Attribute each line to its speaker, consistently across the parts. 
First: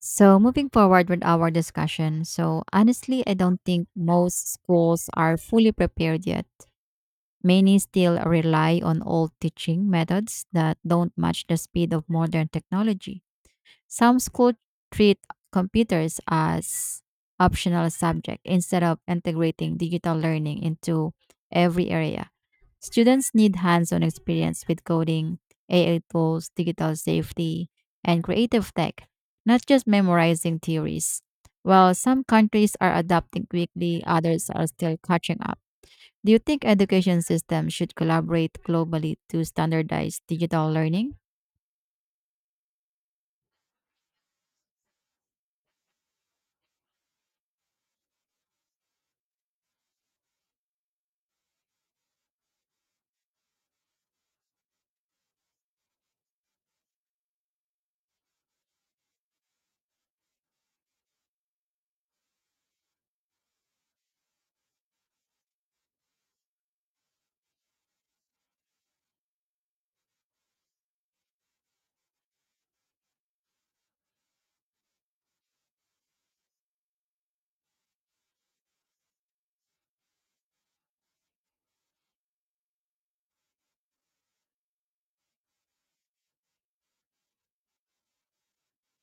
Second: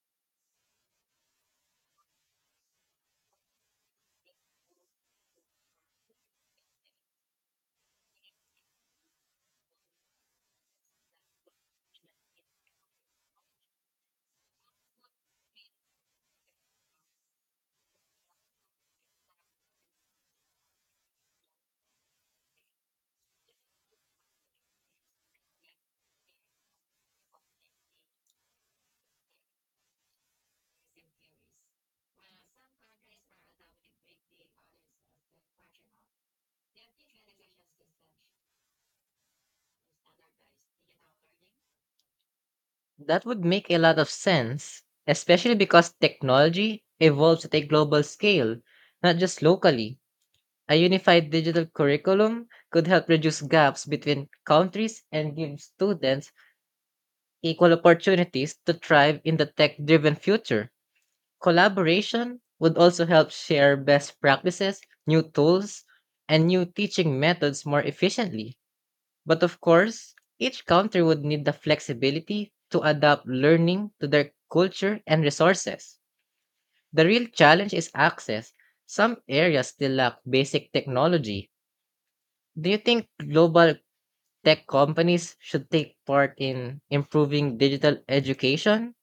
Speaker 1: So, moving forward with our discussion. So, honestly, I don't think most schools are fully prepared yet. Many still rely on old teaching methods that don't match the speed of modern technology. Some schools treat computers as optional subject instead of integrating digital learning into every area. Students need hands on experience with coding, AI tools, digital safety, and creative tech, not just memorizing theories. While some countries are adapting quickly, others are still catching up. Do you think education systems should collaborate globally to standardize digital learning?
Speaker 2: That would make a lot of sense, especially because technology evolves at a global scale, not just locally. A unified digital curriculum could help reduce gaps between countries and give students equal opportunities to thrive in the tech driven future. Collaboration would also help share best practices, new tools, and new teaching methods more efficiently. But of course, each country would need the flexibility to adapt learning to their culture and resources. The real challenge is access. Some areas still lack basic technology. Do you think global tech companies should take part in improving digital education?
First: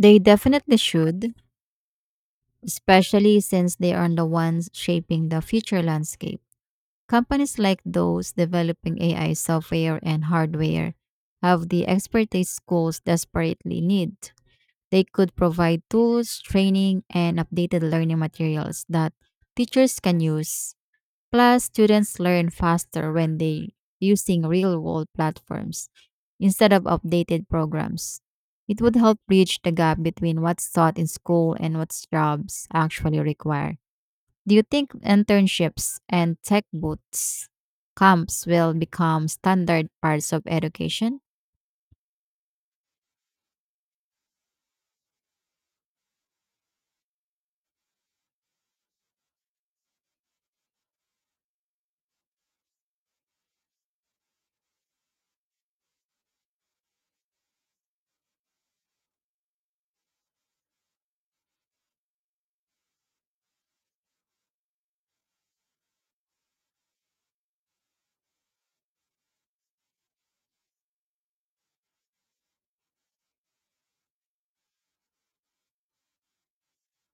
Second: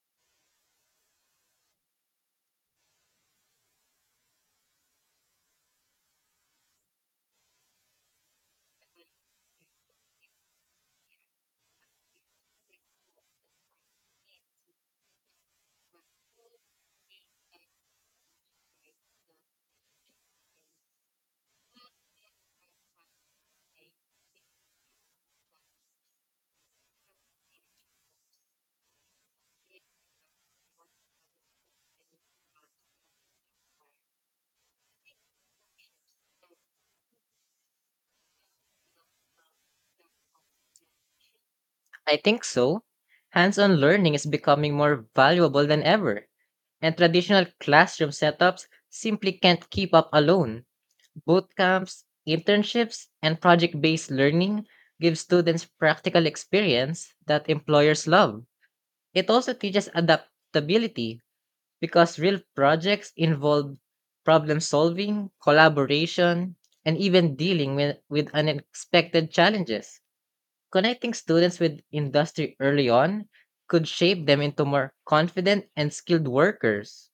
Speaker 1: They definitely should, especially since they are the ones shaping the future landscape. Companies like those developing AI software and hardware have the expertise schools desperately need. They could provide tools, training, and updated learning materials that teachers can use. Plus, students learn faster when they using real-world platforms instead of updated programs. It would help bridge the gap between what's taught in school and what jobs actually require. Do you think internships and tech boots camps will become standard parts of education?
Speaker 2: I think so. Hands on learning is becoming more valuable than ever, and traditional classroom setups simply can't keep up alone. Boot camps, internships, and project based learning give students practical experience that employers love. It also teaches adaptability because real projects involve problem solving, collaboration, and even dealing with unexpected challenges. Connecting students with industry early on could shape them into more confident and skilled workers.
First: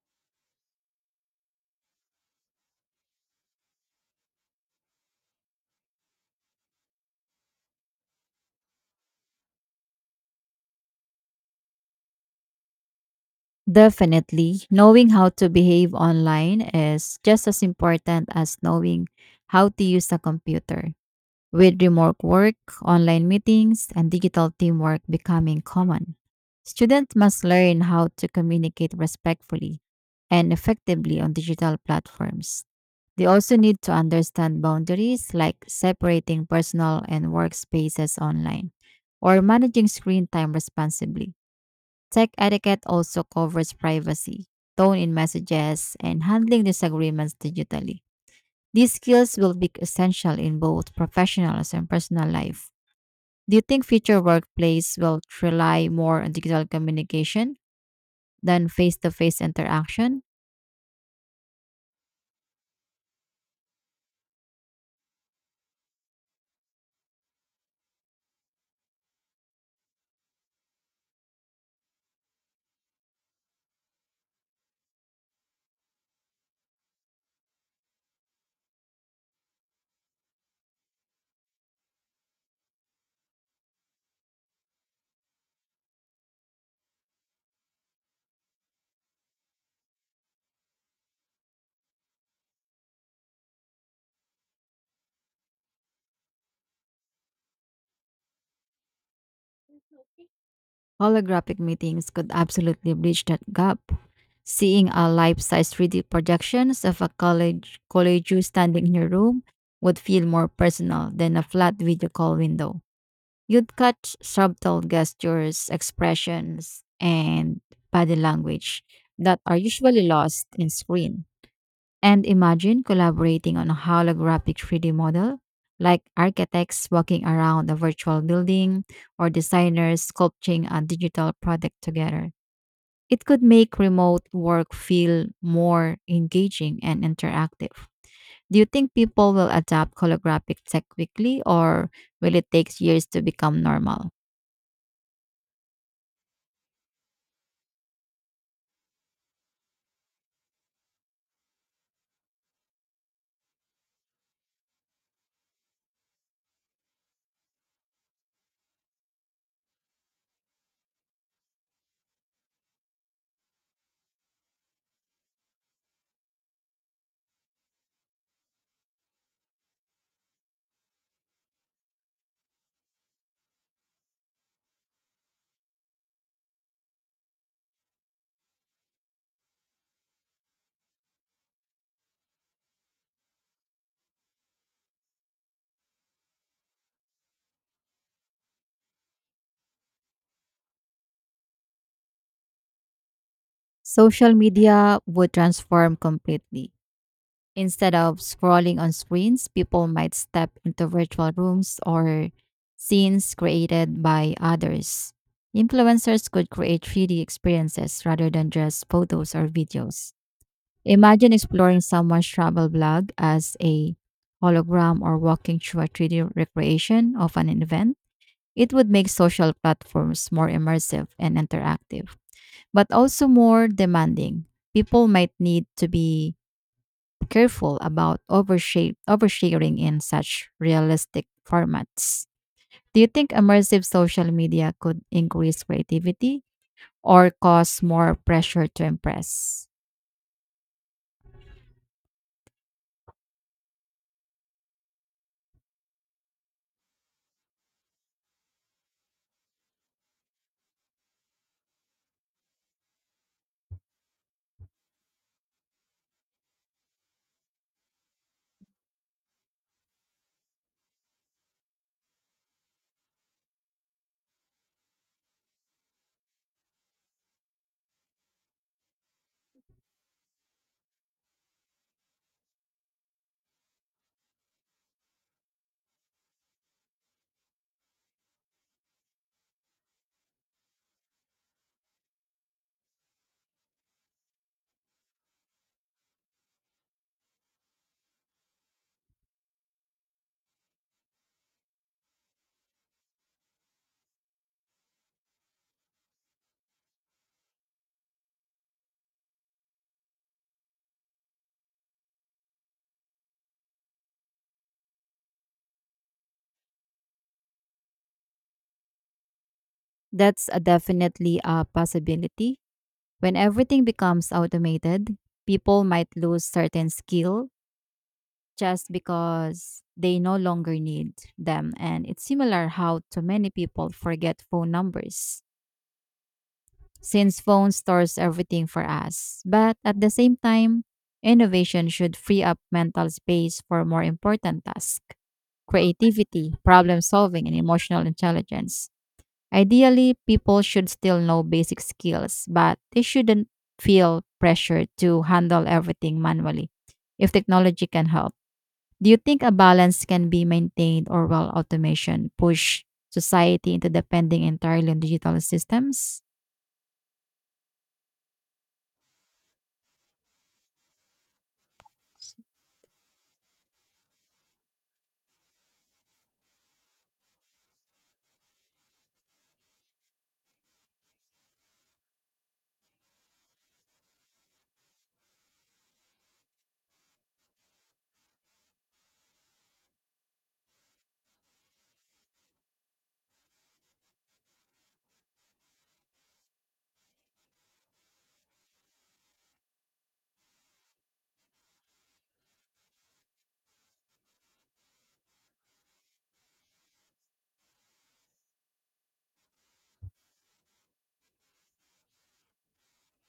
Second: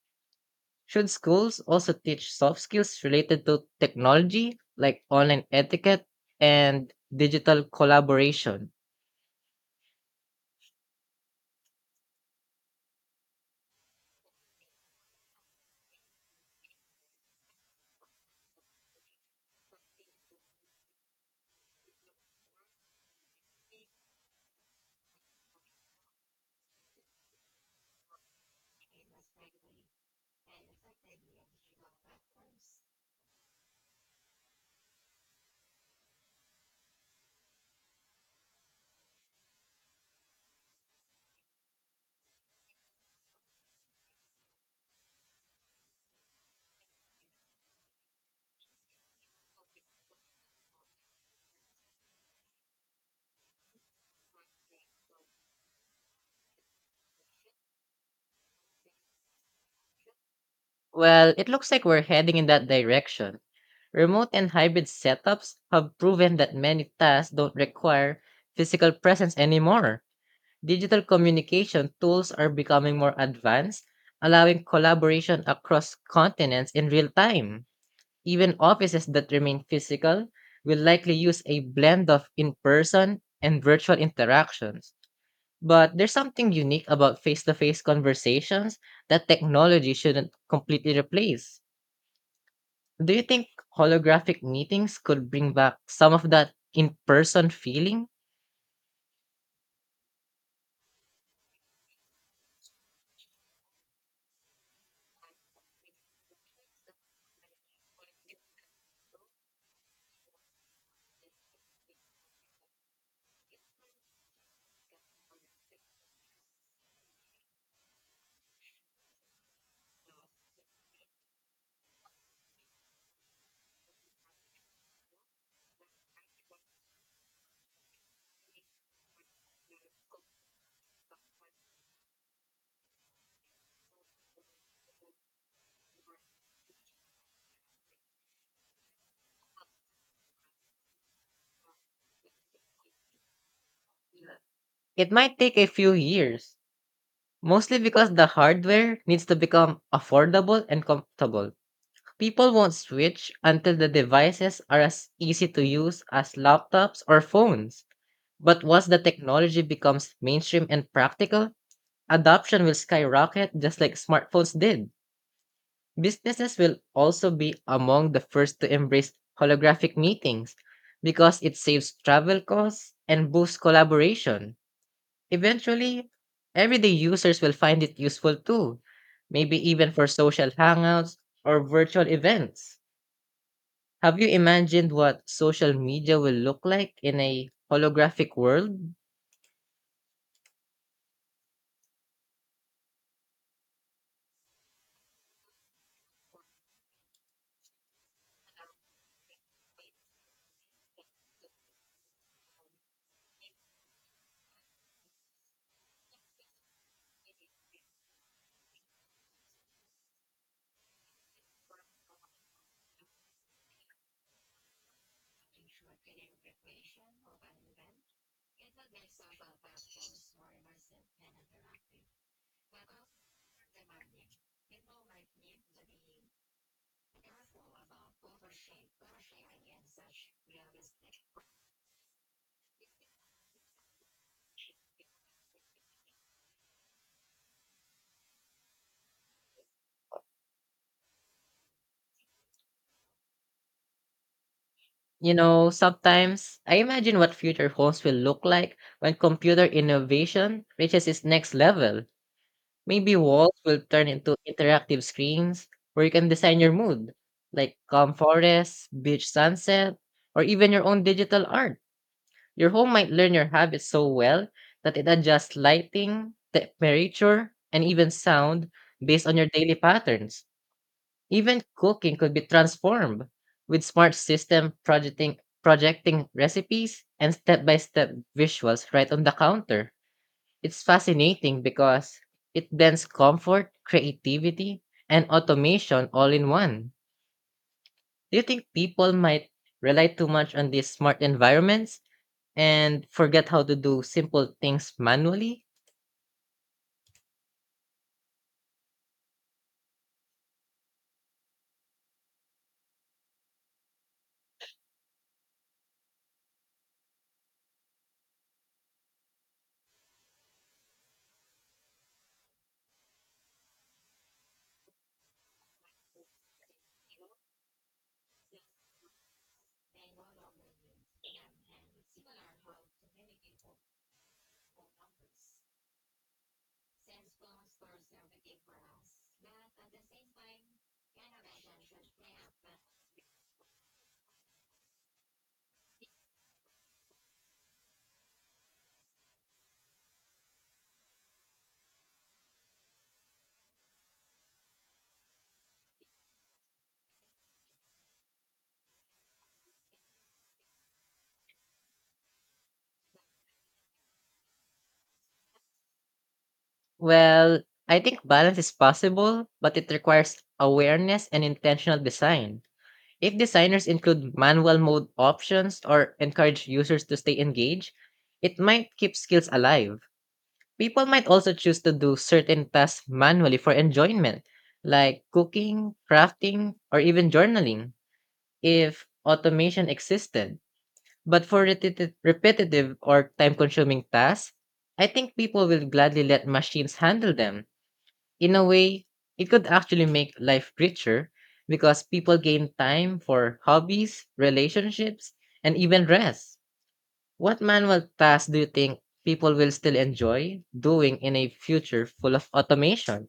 Speaker 2: Should schools also teach soft skills related to technology, like online etiquette and digital collaboration?
Speaker 1: Definitely. Knowing how to behave online is just as important as knowing how to use a computer. With remote work, online meetings, and digital teamwork becoming common, students must learn how to communicate respectfully and effectively on digital platforms. They also need to understand boundaries like separating personal and work spaces online or managing screen time responsibly. Tech etiquette also covers privacy, tone in messages, and handling disagreements digitally. These skills will be essential in both professional and personal life. Do you think future workplace will rely more on digital communication than face-to-face interaction?
Speaker 2: Well, it looks like we're heading in that direction. Remote and hybrid setups have proven that many tasks don't require physical presence anymore. Digital communication tools are becoming more advanced, allowing collaboration across continents in real time. Even offices that remain physical will likely use a blend of in person and virtual interactions. But there's something unique about face to face conversations that technology shouldn't completely replace. Do you think holographic meetings could bring back some of that in person feeling?
Speaker 1: Holographic meetings could absolutely bridge that gap. Seeing a life-size 3D projections of a college you standing in your room would feel more personal than a flat video call window. You'd catch subtle gestures, expressions, and body language that are usually lost in screen. And imagine collaborating on a holographic 3D model, like architects walking around a virtual building or designers sculpting a digital product together. It could make remote work feel more engaging and interactive. Do you think people will adopt holographic tech quickly or will it take years to become normal?
Speaker 2: It might take a few years, mostly because the hardware needs to become affordable and comfortable. People won't switch until the devices are as easy to use as laptops or phones. But once the technology becomes mainstream and practical, adoption will skyrocket just like smartphones did. Businesses will also be among the first to embrace holographic meetings because it saves travel costs and boosts collaboration. Eventually, everyday users will find it useful too, maybe even for social hangouts or virtual events. Have you imagined what social media will look like in a holographic world?
Speaker 1: Social media would transform completely. Instead of scrolling on screens, people might step into virtual rooms or scenes created by others. Influencers could create 3D experiences rather than just photos or videos. Imagine exploring someone's travel blog as a hologram or walking through a 3D recreation of an event. It would make social platforms more immersive and interactive but also more demanding. People might need to be careful about oversharing in such realistic formats. Do you think immersive social media could increase creativity or cause more pressure to impress?
Speaker 2: You know, sometimes I imagine what future homes will look like when computer innovation reaches its next level. Maybe walls will turn into interactive screens where you can design your mood, like calm forests, beach sunset, or even your own digital art. Your home might learn your habits so well that it adjusts lighting, temperature, and even sound based on your daily patterns. Even cooking could be transformed with smart system projecting recipes and step-by-step visuals right on the counter. It's fascinating because it blends comfort, creativity, and automation all in one. Do you think people might rely too much on these smart environments and forget how to do simple things manually?
Speaker 1: That's a definitely a possibility. When everything becomes automated, people might lose certain skill just because they no longer need them. And it's similar how too many people forget phone numbers since phone stores everything for us. But at the same time, innovation should free up mental space for more important tasks creativity, problem solving, and emotional intelligence. Ideally, people should still know basic skills, but they shouldn't feel pressure to handle everything manually if technology can help. Do you think a balance can be maintained or will automation push society into depending entirely on digital systems?
Speaker 2: Well, I think balance is possible, but it requires awareness and intentional design. If designers include manual mode options or encourage users to stay engaged, it might keep skills alive. People might also choose to do certain tasks manually for enjoyment, like cooking, crafting, or even journaling, if automation existed. But for repetitive or time consuming tasks, I think people will gladly let machines handle them in a way, it could actually make life richer because people gain time for hobbies, relationships, and even rest. What manual tasks do you think people will still enjoy doing in a future full of automation?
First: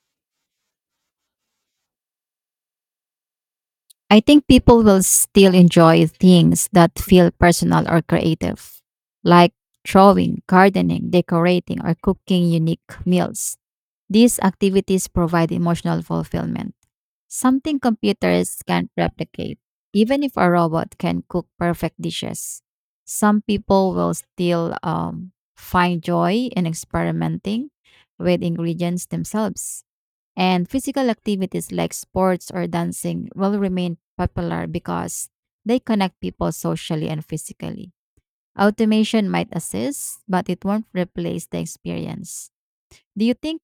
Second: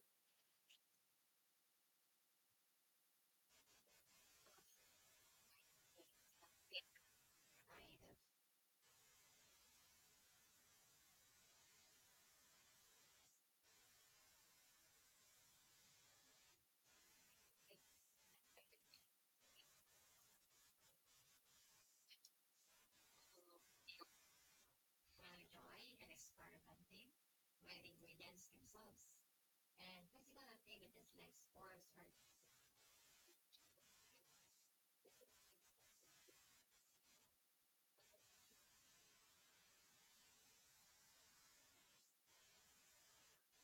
Speaker 1: I think people will still enjoy things that feel personal or creative, like drawing, gardening, decorating, or cooking unique meals. These activities provide emotional fulfillment. Something computers can't replicate. Even if a robot can cook perfect dishes, some people will still find joy in experimenting with ingredients themselves. And physical activities like sports or dancing will remain popular because they connect people socially and physically. Automation might assist, but it won't replace the experience. Do you think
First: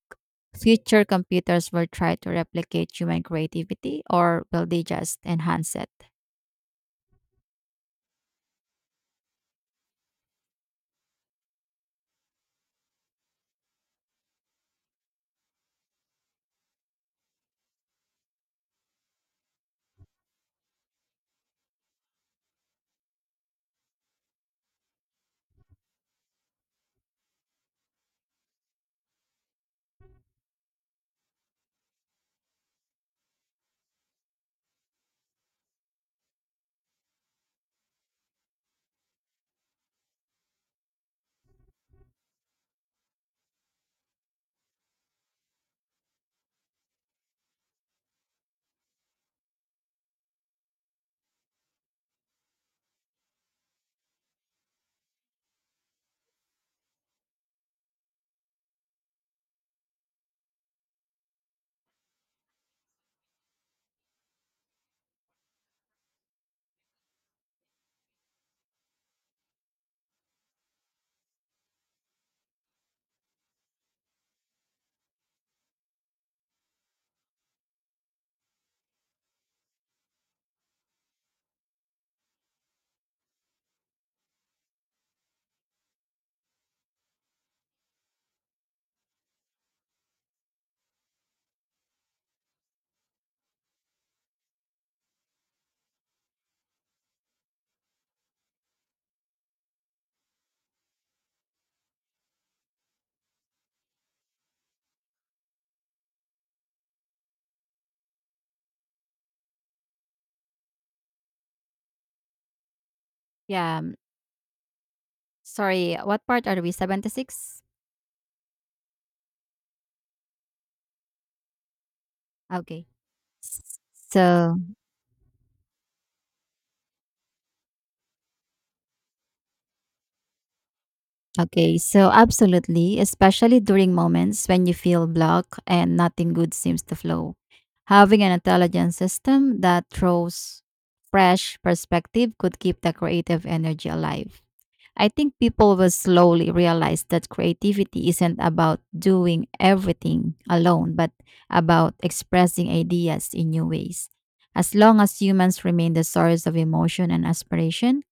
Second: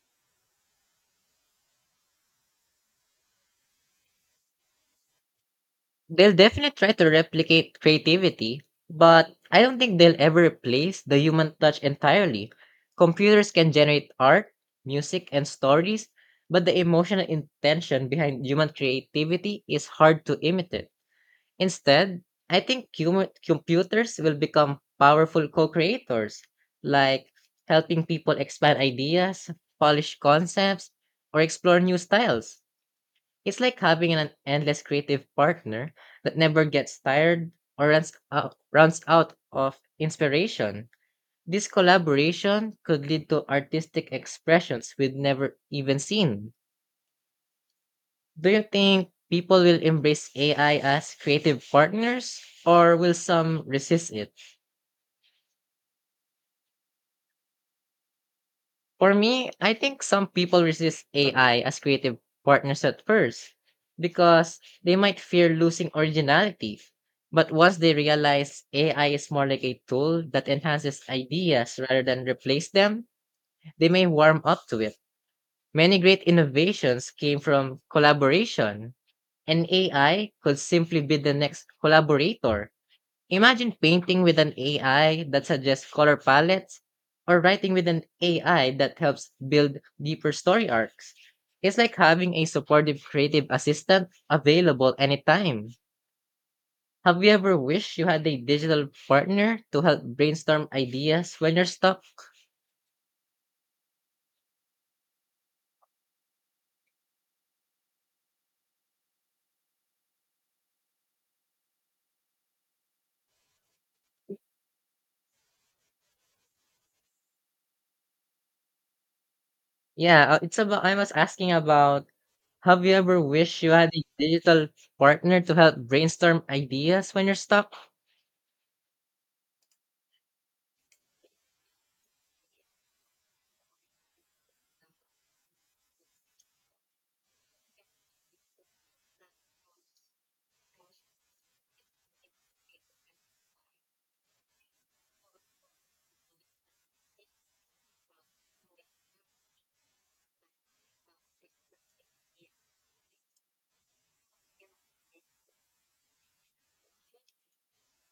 Speaker 1: future computers will try to replicate human creativity or will they just enhance it?
Speaker 2: They'll definitely try to replicate creativity, but I don't think they'll ever replace the human touch entirely. Computers can generate art, music, and stories, but the emotional intention behind human creativity is hard to imitate. Instead, I think computers will become powerful co creators, like helping people expand ideas, polish concepts, or explore new styles. It's like having an endless creative partner that never gets tired or runs out of inspiration. This collaboration could lead to artistic expressions we've never even seen. Do you think people will embrace AI as creative partners or will some resist it? For me, I think some people resist AI as creative partners at first because they might fear losing originality. But once they realize AI is more like a tool that enhances ideas rather than replace them, they may warm up to it. Many great innovations came from collaboration, and AI could simply be the next collaborator. Imagine painting with an AI that suggests color palettes or writing with an AI that helps build deeper story arcs. It's like having a supportive creative assistant available anytime. Have you ever wished you had a digital partner to help brainstorm ideas when you're stuck?
Speaker 1: Yeah. Sorry, what part are we? 76?
Speaker 2: Yeah, it's about I was asking about have
Speaker 1: Okay.
Speaker 2: you ever wished you had a
Speaker 1: So,
Speaker 2: digital partner to help brainstorm ideas when you're stuck?
Speaker 1: okay. So, absolutely, especially during moments when you feel blocked and nothing good seems to flow. Having an intelligent system that throws fresh perspective could keep the creative energy alive. I think people will slowly realize that creativity isn't about doing everything alone, but about expressing ideas in new ways. As long as humans remain the source of emotion and aspiration,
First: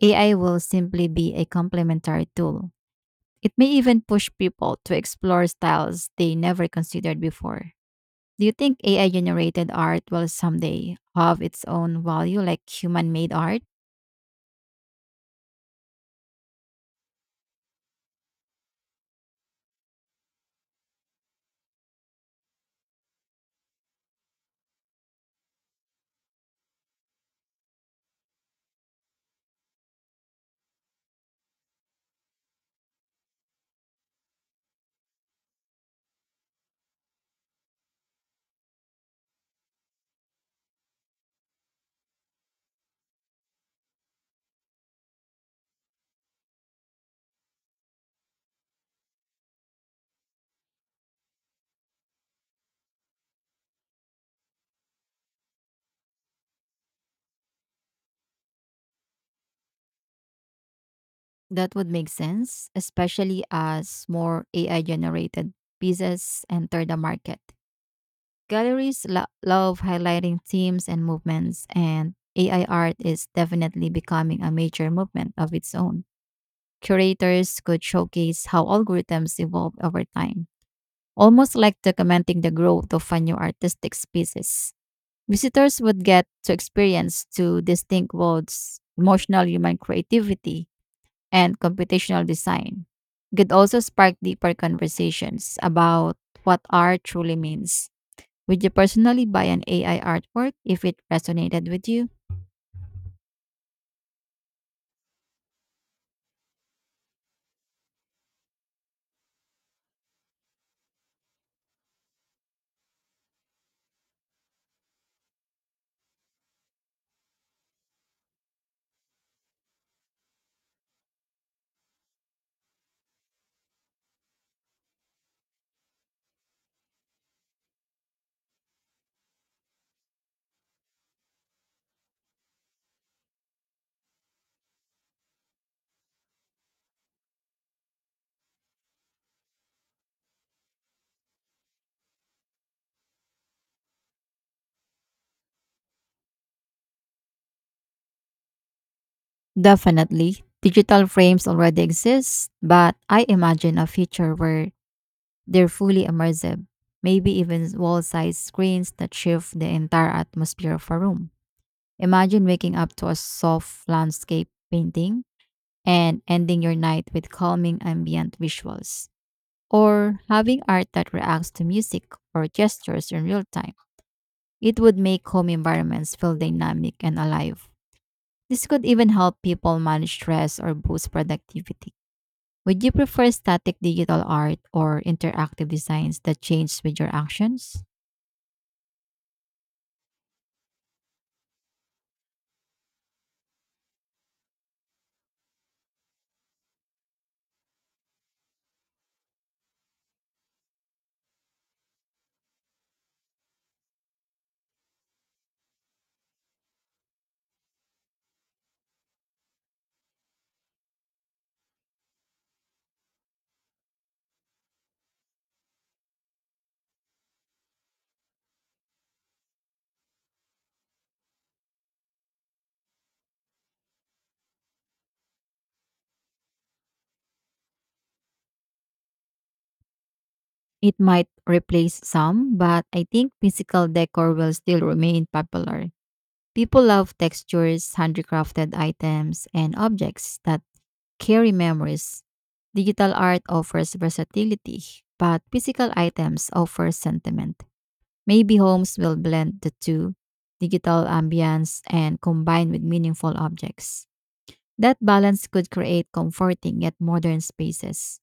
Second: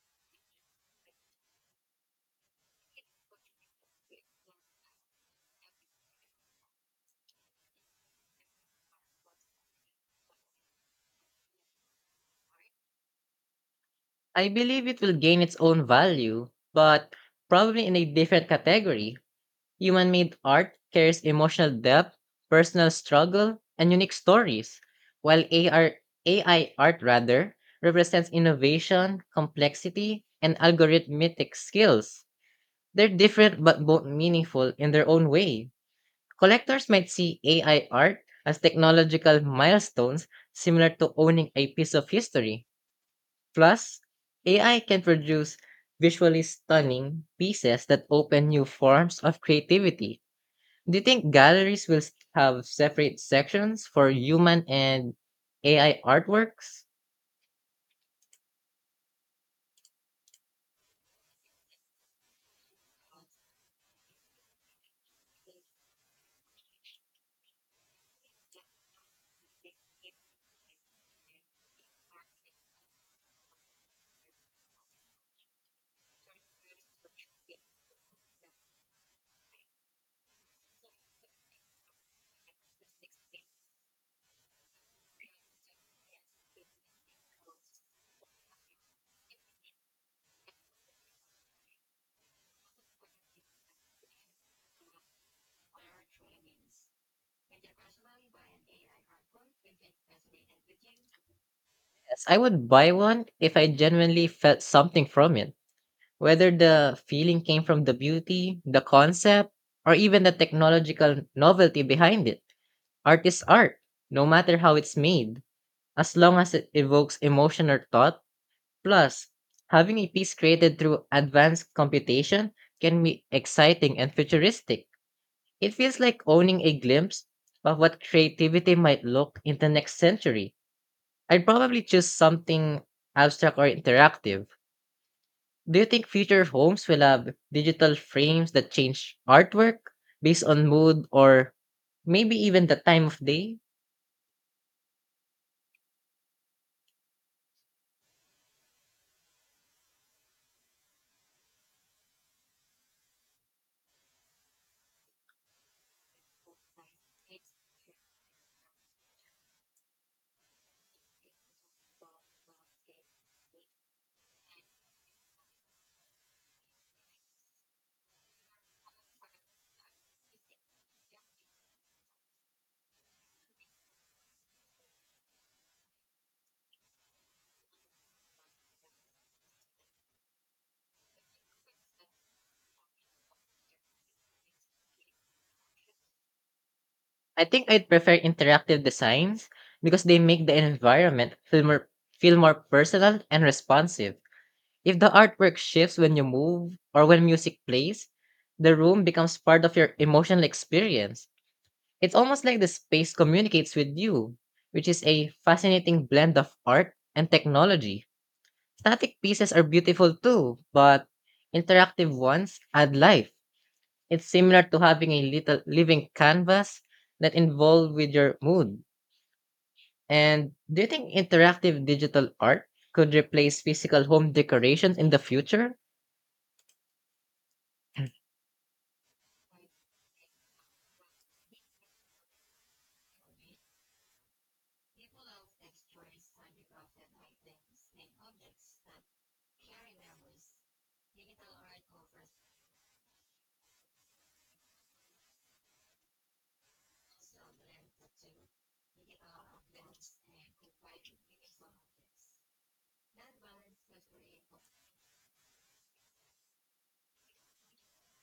Speaker 1: AI will simply be a complementary tool. It may even push people to explore styles they never considered before. Do you think AI generated art will someday have its own value like human made art?
Speaker 2: I believe it will gain its own value, but probably in a different category. Human made art carries emotional depth, personal struggle, and unique stories, while AI art rather represents innovation, complexity, and algorithmic skills. They're different but both meaningful in their own way. Collectors might see AI art as technological milestones similar to owning a piece of history. Plus, AI can produce visually stunning pieces that open new forms of creativity. Do you think galleries will have separate sections for human and AI artworks?
Speaker 1: That would make sense, especially as more AI generated pieces enter the market. Galleries love highlighting themes and movements, and AI art is definitely becoming a major movement of its own. Curators could showcase how algorithms evolve over time, almost like documenting the growth of a new artistic species. Visitors would get to experience two distinct worlds emotional human creativity and computational design could also spark deeper conversations about what art truly means. Would you personally buy an AI artwork if it resonated with you?
Speaker 2: Yes, I would buy one if I genuinely felt something from it, whether the feeling came from the beauty, the concept, or even the technological novelty behind it. Art is art, no matter how it's made, as long as it evokes emotion or thought. Plus, having a piece created through advanced computation can be exciting and futuristic. It feels like owning a glimpse of what creativity might look in the next century. I'd probably choose something abstract or interactive. Do you think future homes will have digital frames that change artwork based on mood or maybe even the time of day?
Speaker 1: Definitely. Digital frames already exist, but I imagine a future where they're fully immersive, maybe even wall sized screens that shift the entire atmosphere of a room. Imagine waking up to a soft landscape painting and ending your night with calming ambient visuals, or having art that reacts to music or gestures in real time. It would make home environments feel dynamic and alive. This could even help people manage stress or boost productivity. Would you prefer static digital art or interactive designs that change with your
Speaker 2: I think
Speaker 1: actions?
Speaker 2: I'd prefer interactive designs because they make the environment feel more personal and responsive. If the artwork shifts when you move or when music plays, the room becomes part of your emotional experience. It's almost like the space communicates with you, which is a fascinating blend of art and technology. Static pieces are beautiful too, but interactive ones add life. It's similar to having a little living canvas that involved with your mood. And do you think interactive digital art could replace physical home decorations in the future?
Speaker 1: It might replace some, but I think physical decor will still remain popular. People love textures, handcrafted items, and objects that carry memories. Digital art offers versatility, but physical items offer sentiment. Maybe homes will blend the two, digital ambience and combine with meaningful objects. That balance could create comforting yet modern spaces.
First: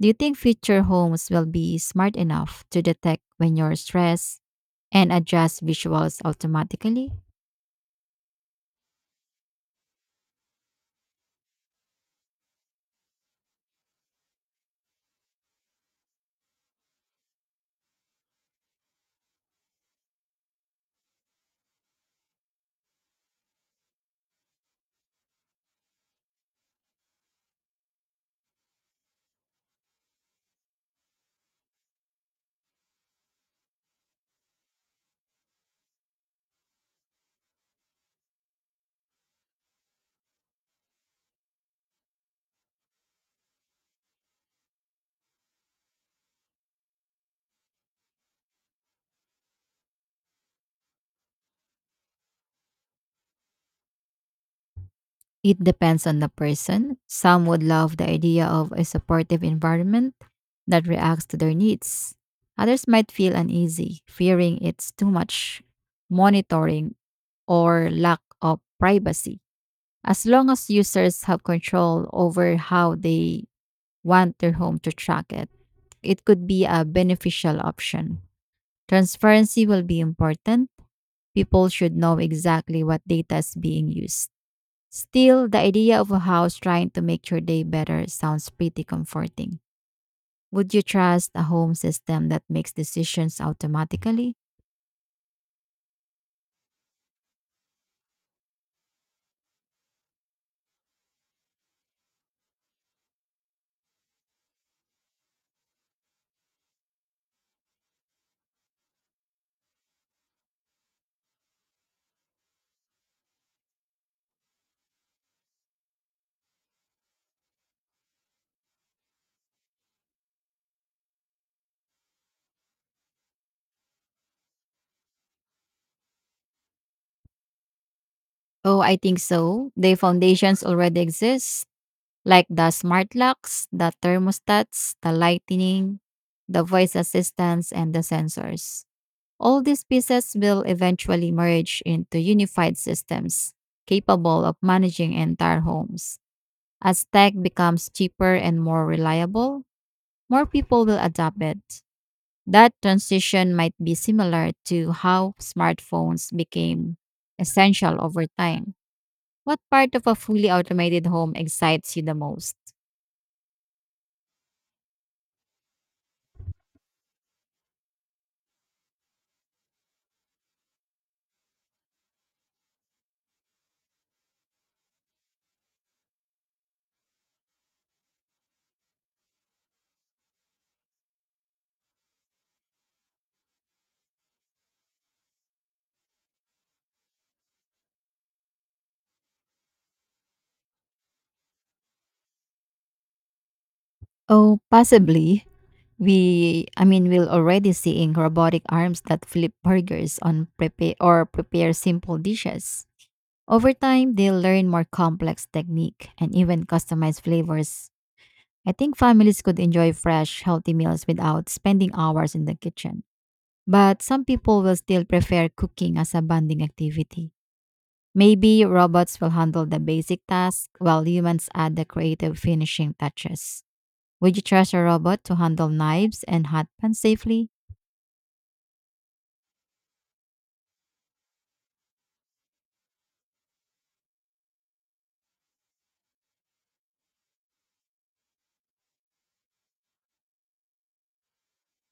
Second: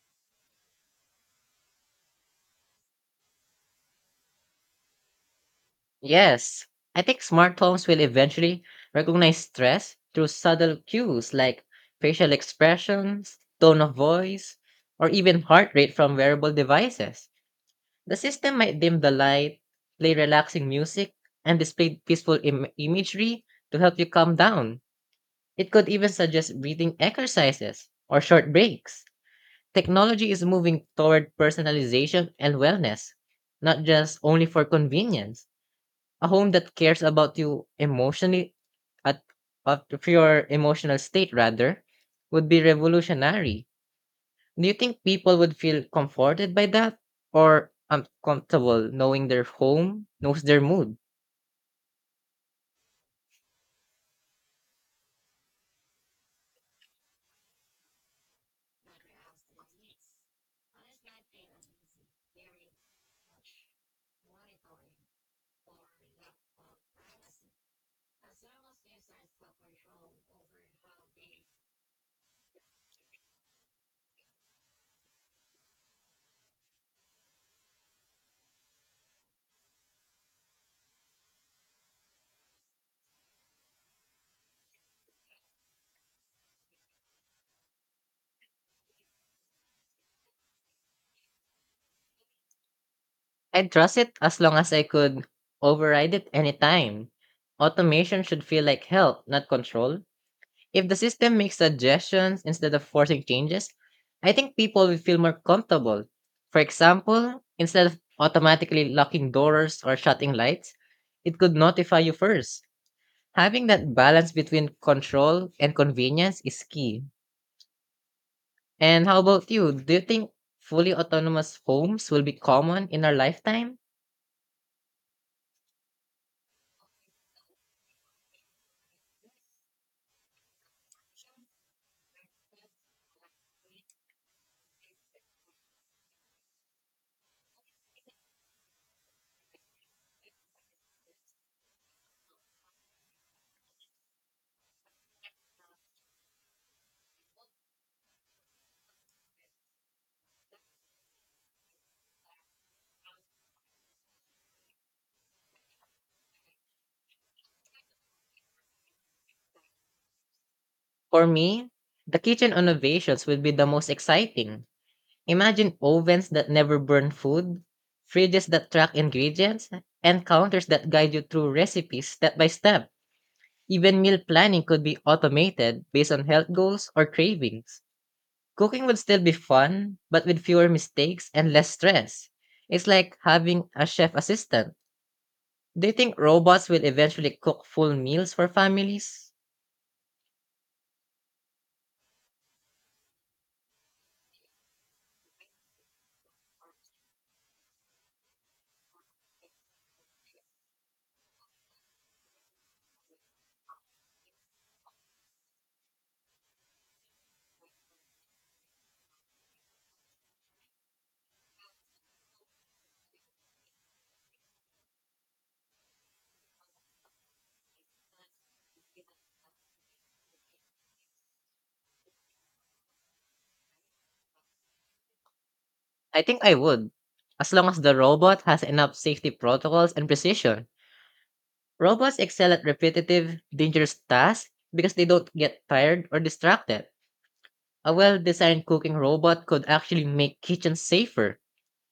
Speaker 1: Do you think future homes will be smart enough to detect when you're stressed and adjust visuals
Speaker 2: Yes, I
Speaker 1: automatically?
Speaker 2: think smart homes will eventually recognize stress through subtle cues like facial expressions, tone of voice, or even heart rate from wearable devices. The system might dim the light, play relaxing music, and display peaceful imagery to help you calm down. It could even suggest breathing exercises or short breaks. Technology is moving toward personalization and wellness, not just only for convenience. A home that cares about you emotionally at at of your emotional state rather would be revolutionary. Do you think people would feel comforted by that or uncomfortable knowing their home knows their mood?
Speaker 1: It depends on the person. Some would love the idea of a supportive environment that reacts to their needs. Others might feel uneasy, fearing it's too much monitoring or lack of privacy. As long as users have control over how they want their home to track it, it could be a beneficial option. Transparency will be important. People should know exactly what data is being used. Still, the idea of a house trying to make your day better sounds pretty comforting. Would you trust a home system that makes decisions
Speaker 2: I'd trust it
Speaker 1: automatically?
Speaker 2: as long as I could override it anytime. Automation should feel like help, not control. If the system makes suggestions instead of forcing changes, I think people will feel more comfortable. For example, instead of automatically locking doors or shutting lights, it could notify you first. Having that balance between control and convenience is key. And how about you? Do you think fully autonomous homes will be common in our lifetime?
Speaker 1: Oh, I think so. The foundations already exist, like the smart locks, the thermostats, the lighting, the voice assistants, and the sensors. All these pieces will eventually merge into unified systems capable of managing entire homes. As tech becomes cheaper and more reliable, more people will adopt it. That transition might be similar to how smartphones became essential over time. What part of a fully automated
Speaker 2: For
Speaker 1: home
Speaker 2: me,
Speaker 1: excites you the
Speaker 2: the kitchen
Speaker 1: most?
Speaker 2: innovations will be the most exciting. Imagine ovens that never burn food, fridges that track ingredients, and counters that guide you through recipes step by step. Even meal planning could be automated based on health goals or cravings. Cooking would still be fun, but with fewer mistakes and less stress. It's like having a chef assistant. Do you think robots will eventually cook full meals for families?
Speaker 1: Oh, possibly. We, I mean, we're already seeing robotic arms that flip burgers on prepare simple dishes. Over time, they'll learn more complex technique and even customized flavors. I think families could enjoy fresh, healthy meals without spending hours in the kitchen. But some people will still prefer cooking as a bonding activity. Maybe robots will handle the basic tasks while humans add the creative finishing touches. Would you trust a robot to handle
Speaker 2: I
Speaker 1: knives
Speaker 2: think
Speaker 1: and
Speaker 2: I
Speaker 1: hot
Speaker 2: would,
Speaker 1: pans safely?
Speaker 2: as long as the robot has enough safety protocols and precision. Robots excel at repetitive, dangerous tasks because they don't get tired or distracted. A well designed cooking robot could actually make kitchens safer.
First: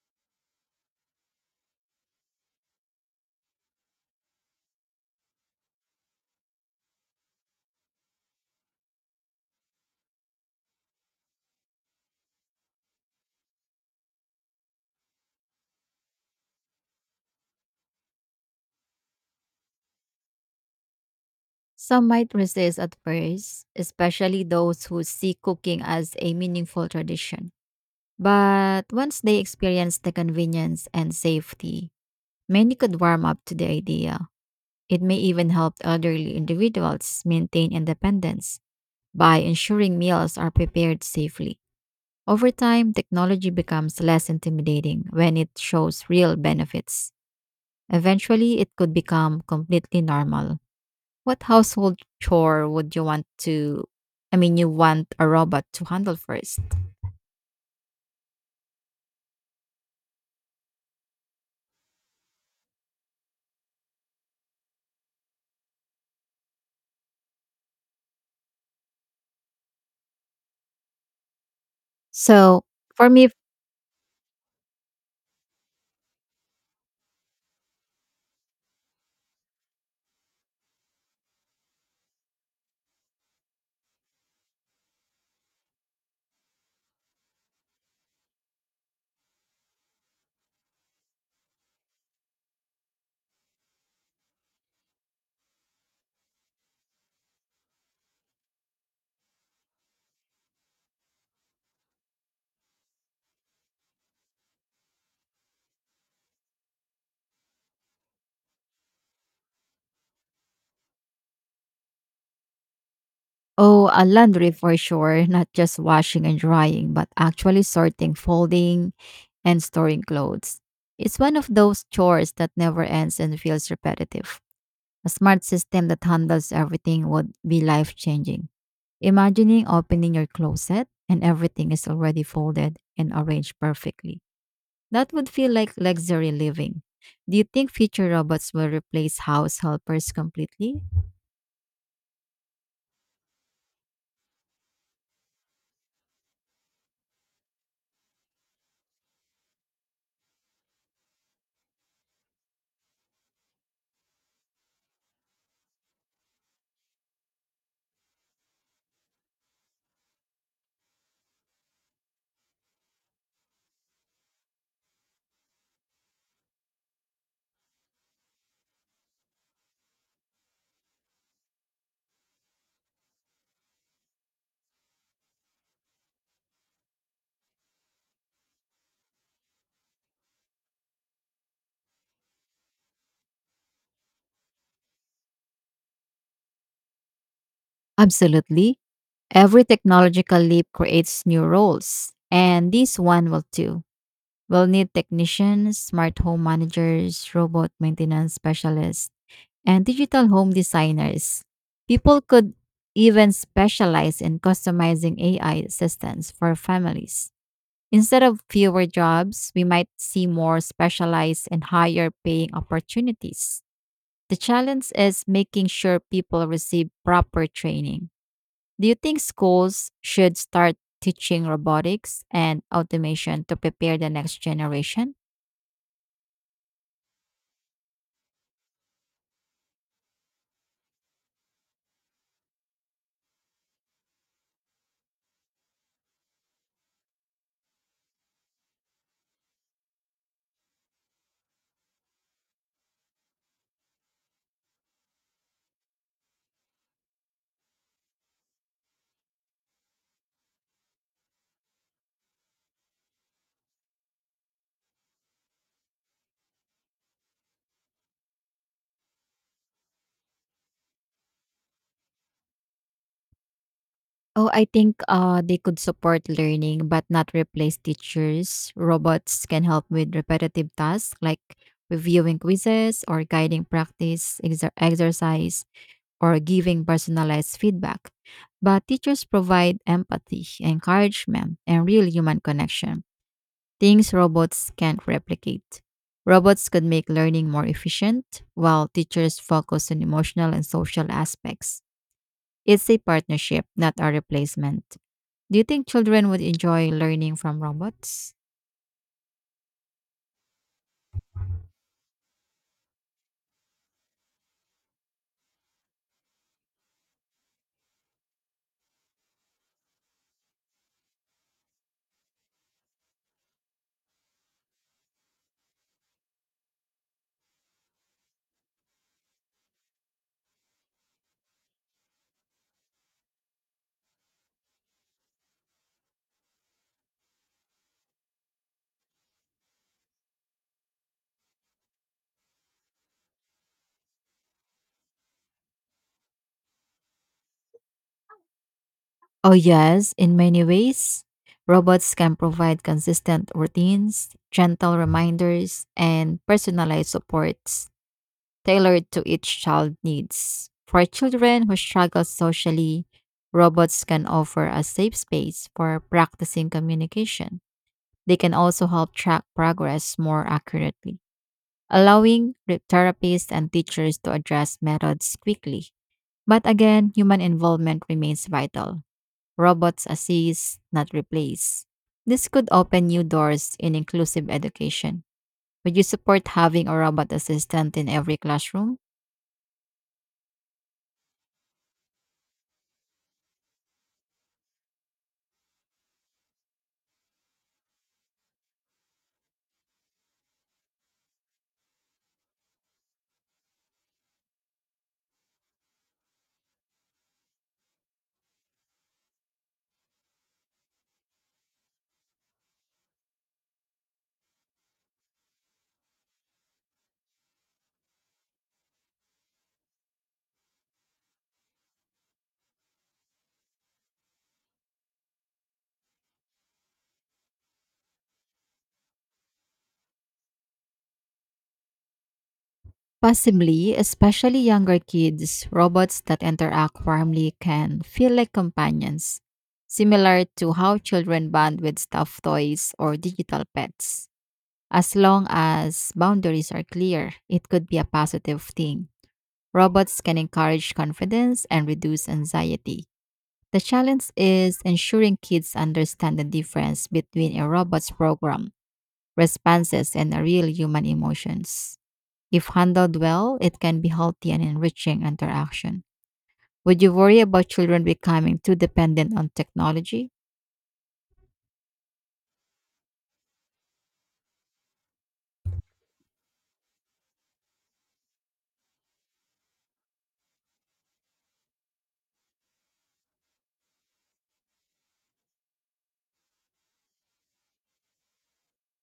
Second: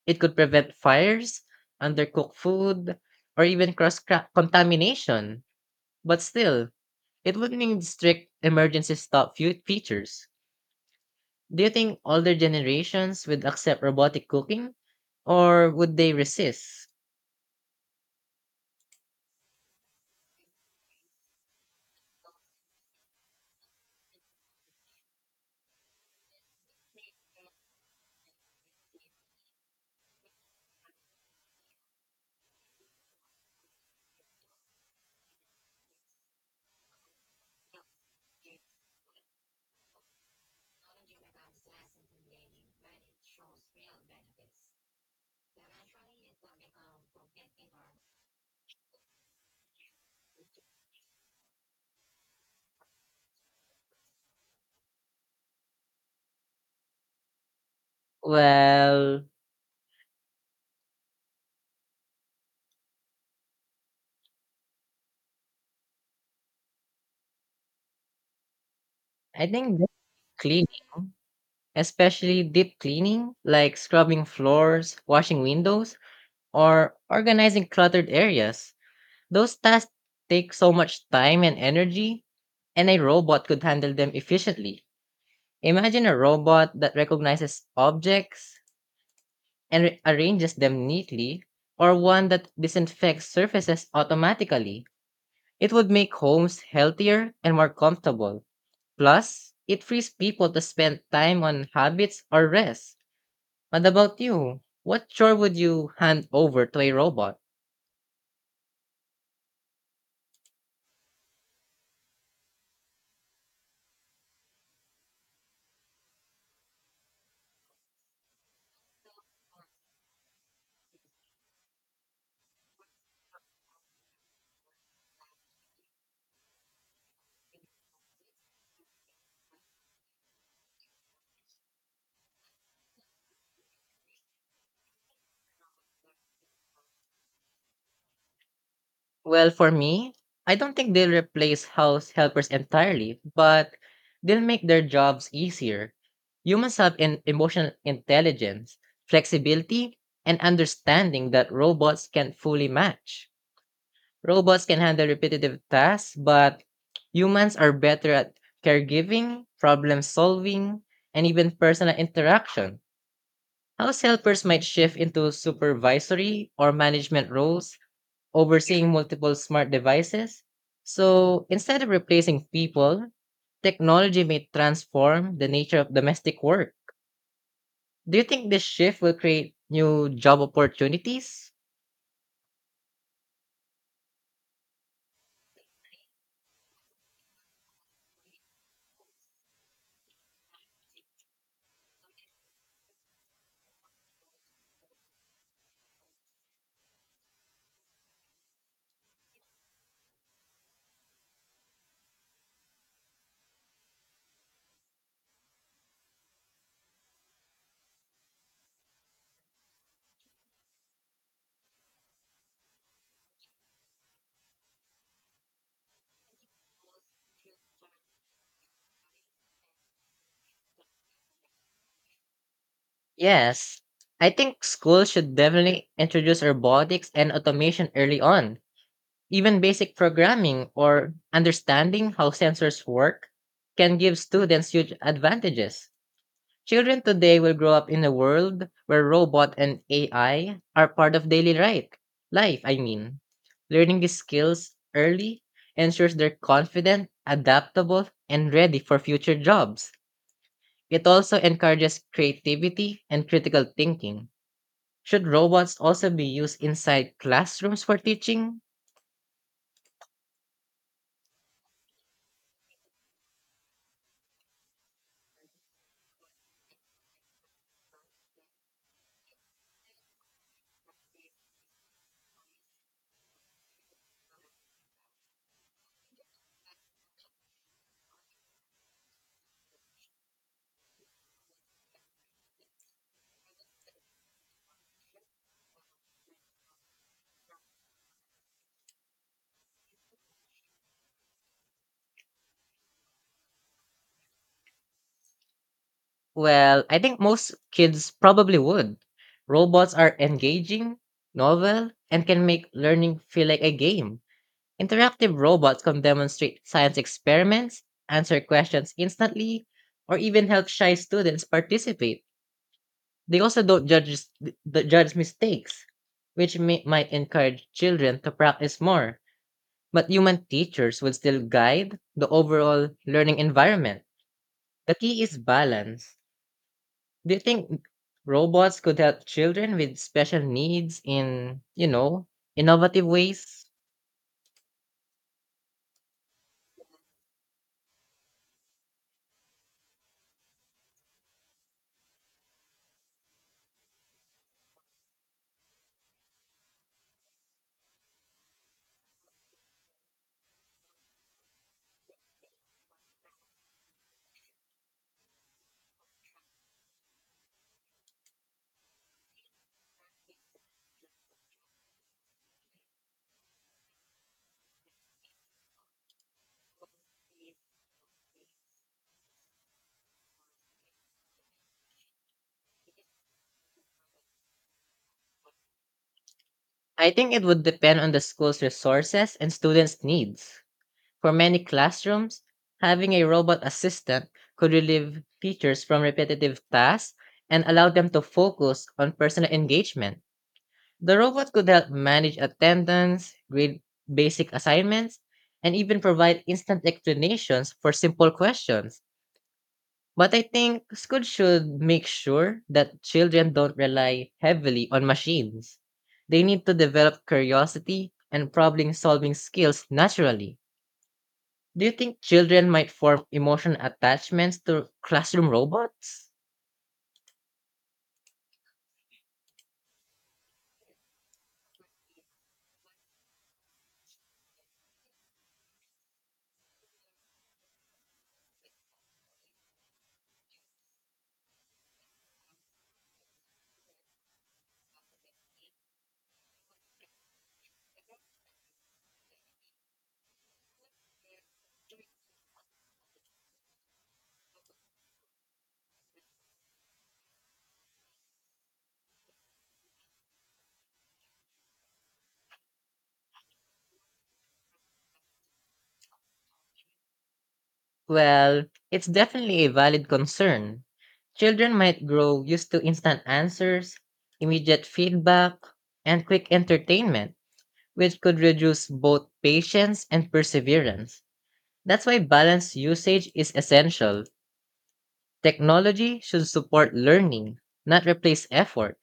Speaker 2: It could prevent fires, undercooked food, or even contamination. But still, it would need strict emergency stop features. Do you think older generations would accept robotic cooking or would they resist?
Speaker 1: Some might resist at first, especially those who see cooking as a meaningful tradition. But once they experience the convenience and safety, many could warm up to the idea. It may even help elderly individuals maintain independence by ensuring meals are prepared safely. Over time, technology becomes less intimidating when it shows real benefits. Eventually, it could become completely normal. What household chore would you want to, I mean, you want a robot to handle first?
Speaker 2: Well, I think that's clear, especially
Speaker 1: So,
Speaker 2: deep
Speaker 1: for me,
Speaker 2: cleaning like scrubbing floors, washing windows, or organizing cluttered areas. Those tasks take so much time and energy, and a robot could handle them efficiently. Imagine a robot that recognizes objects and arranges them neatly, or one that disinfects surfaces automatically. It would make homes healthier and more comfortable. Plus, it frees people to spend time on habits or rest. What about you? What chore would you hand over to a robot?
Speaker 1: oh, a laundry for sure, not just washing and drying, but actually sorting, folding, and storing clothes. It's one of those chores that never ends and feels repetitive. A smart system that handles everything would be life changing. Imagining opening your closet and everything is already folded and arranged perfectly. That would feel like luxury living. Do you think future robots will replace
Speaker 2: Well,
Speaker 1: house
Speaker 2: for
Speaker 1: helpers
Speaker 2: me, I don't
Speaker 1: completely?
Speaker 2: think they'll replace house helpers entirely, but they'll make their jobs easier. Humans have an emotional intelligence, flexibility, and understanding that robots can fully match. Robots can handle repetitive tasks, but humans are better at caregiving, problem solving, and even personal interaction. House helpers might shift into supervisory or management roles, overseeing multiple smart devices. So instead of replacing people, technology may transform the nature of domestic work. Do you think this shift will create new job opportunities?
Speaker 1: Absolutely. Every technological leap creates new roles, and this one will too. We'll need technicians, smart home managers, robot maintenance specialists, and digital home designers. People could even specialize in customizing AI assistants for families. Instead of fewer jobs, we might see more specialized and higher paying opportunities. The challenge is making sure people receive proper training. Do you think schools should start teaching robotics and automation to
Speaker 2: Yes.
Speaker 1: prepare the
Speaker 2: I
Speaker 1: next
Speaker 2: think schools
Speaker 1: generation?
Speaker 2: should definitely introduce robotics and automation early on. Even basic programming or understanding how sensors work can give students huge advantages. Children today will grow up in a world where robot and AI are part of daily right life, I mean. Learning these skills early ensures they're confident, adaptable, and ready for future jobs. It also encourages creativity and critical thinking. Should robots also be used inside classrooms for teaching?
Speaker 1: Oh, I think they could support learning but not replace teachers. Robots can help with repetitive tasks like reviewing quizzes or guiding practice exercise or giving personalized feedback. But teachers provide empathy, encouragement, and real human connection, things robots can't replicate. Robots could make learning more efficient while teachers focus on emotional and social aspects. It's a partnership, not a replacement. Do you think children would
Speaker 2: Well,
Speaker 1: enjoy
Speaker 2: I think
Speaker 1: learning
Speaker 2: most
Speaker 1: from
Speaker 2: kids
Speaker 1: robots?
Speaker 2: probably would. Robots are engaging, novel, and can make learning feel like a game. Interactive robots can demonstrate science experiments, answer questions instantly, or even help shy students participate. They also don't judge mistakes, which might encourage children to practice more. But human teachers would still guide the overall learning environment. The key is balance. Do you think robots could help children with special needs in, you know, innovative ways?
Speaker 1: Oh, yes, in many ways. Robots can provide consistent routines, gentle reminders, and personalized supports tailored to each child's needs. For children who struggle socially, robots can offer a safe space for practicing communication. They can also help track progress more accurately, allowing therapists and teachers to adjust methods quickly. But again, human involvement remains vital. Robots assist, not replace. This could open new doors in inclusive education. Would you support having a
Speaker 2: I
Speaker 1: robot
Speaker 2: think it would
Speaker 1: assistant
Speaker 2: depend
Speaker 1: in
Speaker 2: on the
Speaker 1: every
Speaker 2: school's
Speaker 1: classroom?
Speaker 2: resources and students' needs. For many classrooms, having a robot assistant could relieve teachers from repetitive tasks and allow them to focus on personal engagement. The robot could help manage attendance, grade basic assignments, and even provide instant explanations for simple questions. But I think schools should make sure that children don't rely heavily on machines. They need to develop curiosity and problem solving skills naturally. Do you think children might form emotional attachments to classroom robots?
Speaker 1: Possibly, especially younger kids, robots that interact warmly can feel like companions, similar to how children bond with stuffed toys or digital pets. As long as boundaries are clear, it could be a positive thing. Robots can encourage confidence and reduce anxiety. The challenge is ensuring kids understand the difference between a robot's program, responses, and a real human emotions. If handled well, it can be healthy and enriching interaction. Would you worry about children becoming
Speaker 2: Well,
Speaker 1: too
Speaker 2: it's
Speaker 1: dependent on
Speaker 2: definitely a valid
Speaker 1: technology?
Speaker 2: concern. Children might grow used to instant answers, immediate feedback, and quick entertainment, which could reduce both patience and perseverance. That's why balanced usage is essential. Technology should support learning, not replace effort.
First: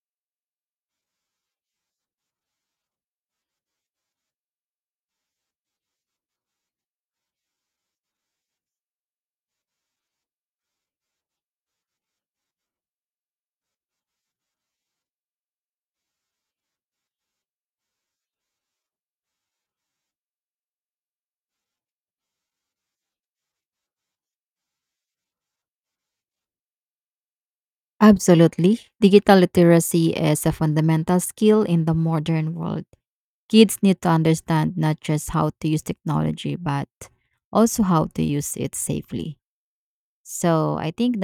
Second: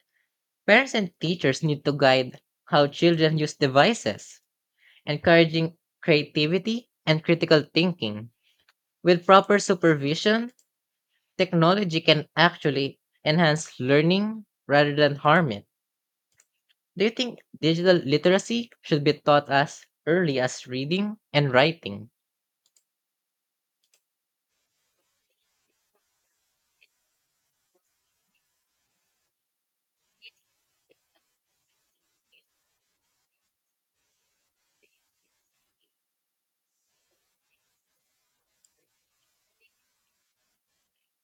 Speaker 2: Parents and teachers need to guide how children use devices, encouraging creativity and critical thinking. With proper supervision, technology can actually enhance learning rather than harm it. Do you think digital literacy should be taught as early as reading and writing?
Speaker 1: Absolutely. Digital literacy is a fundamental skill in the modern world. Kids need to understand not just how to use technology, but also how to use it safely. So I think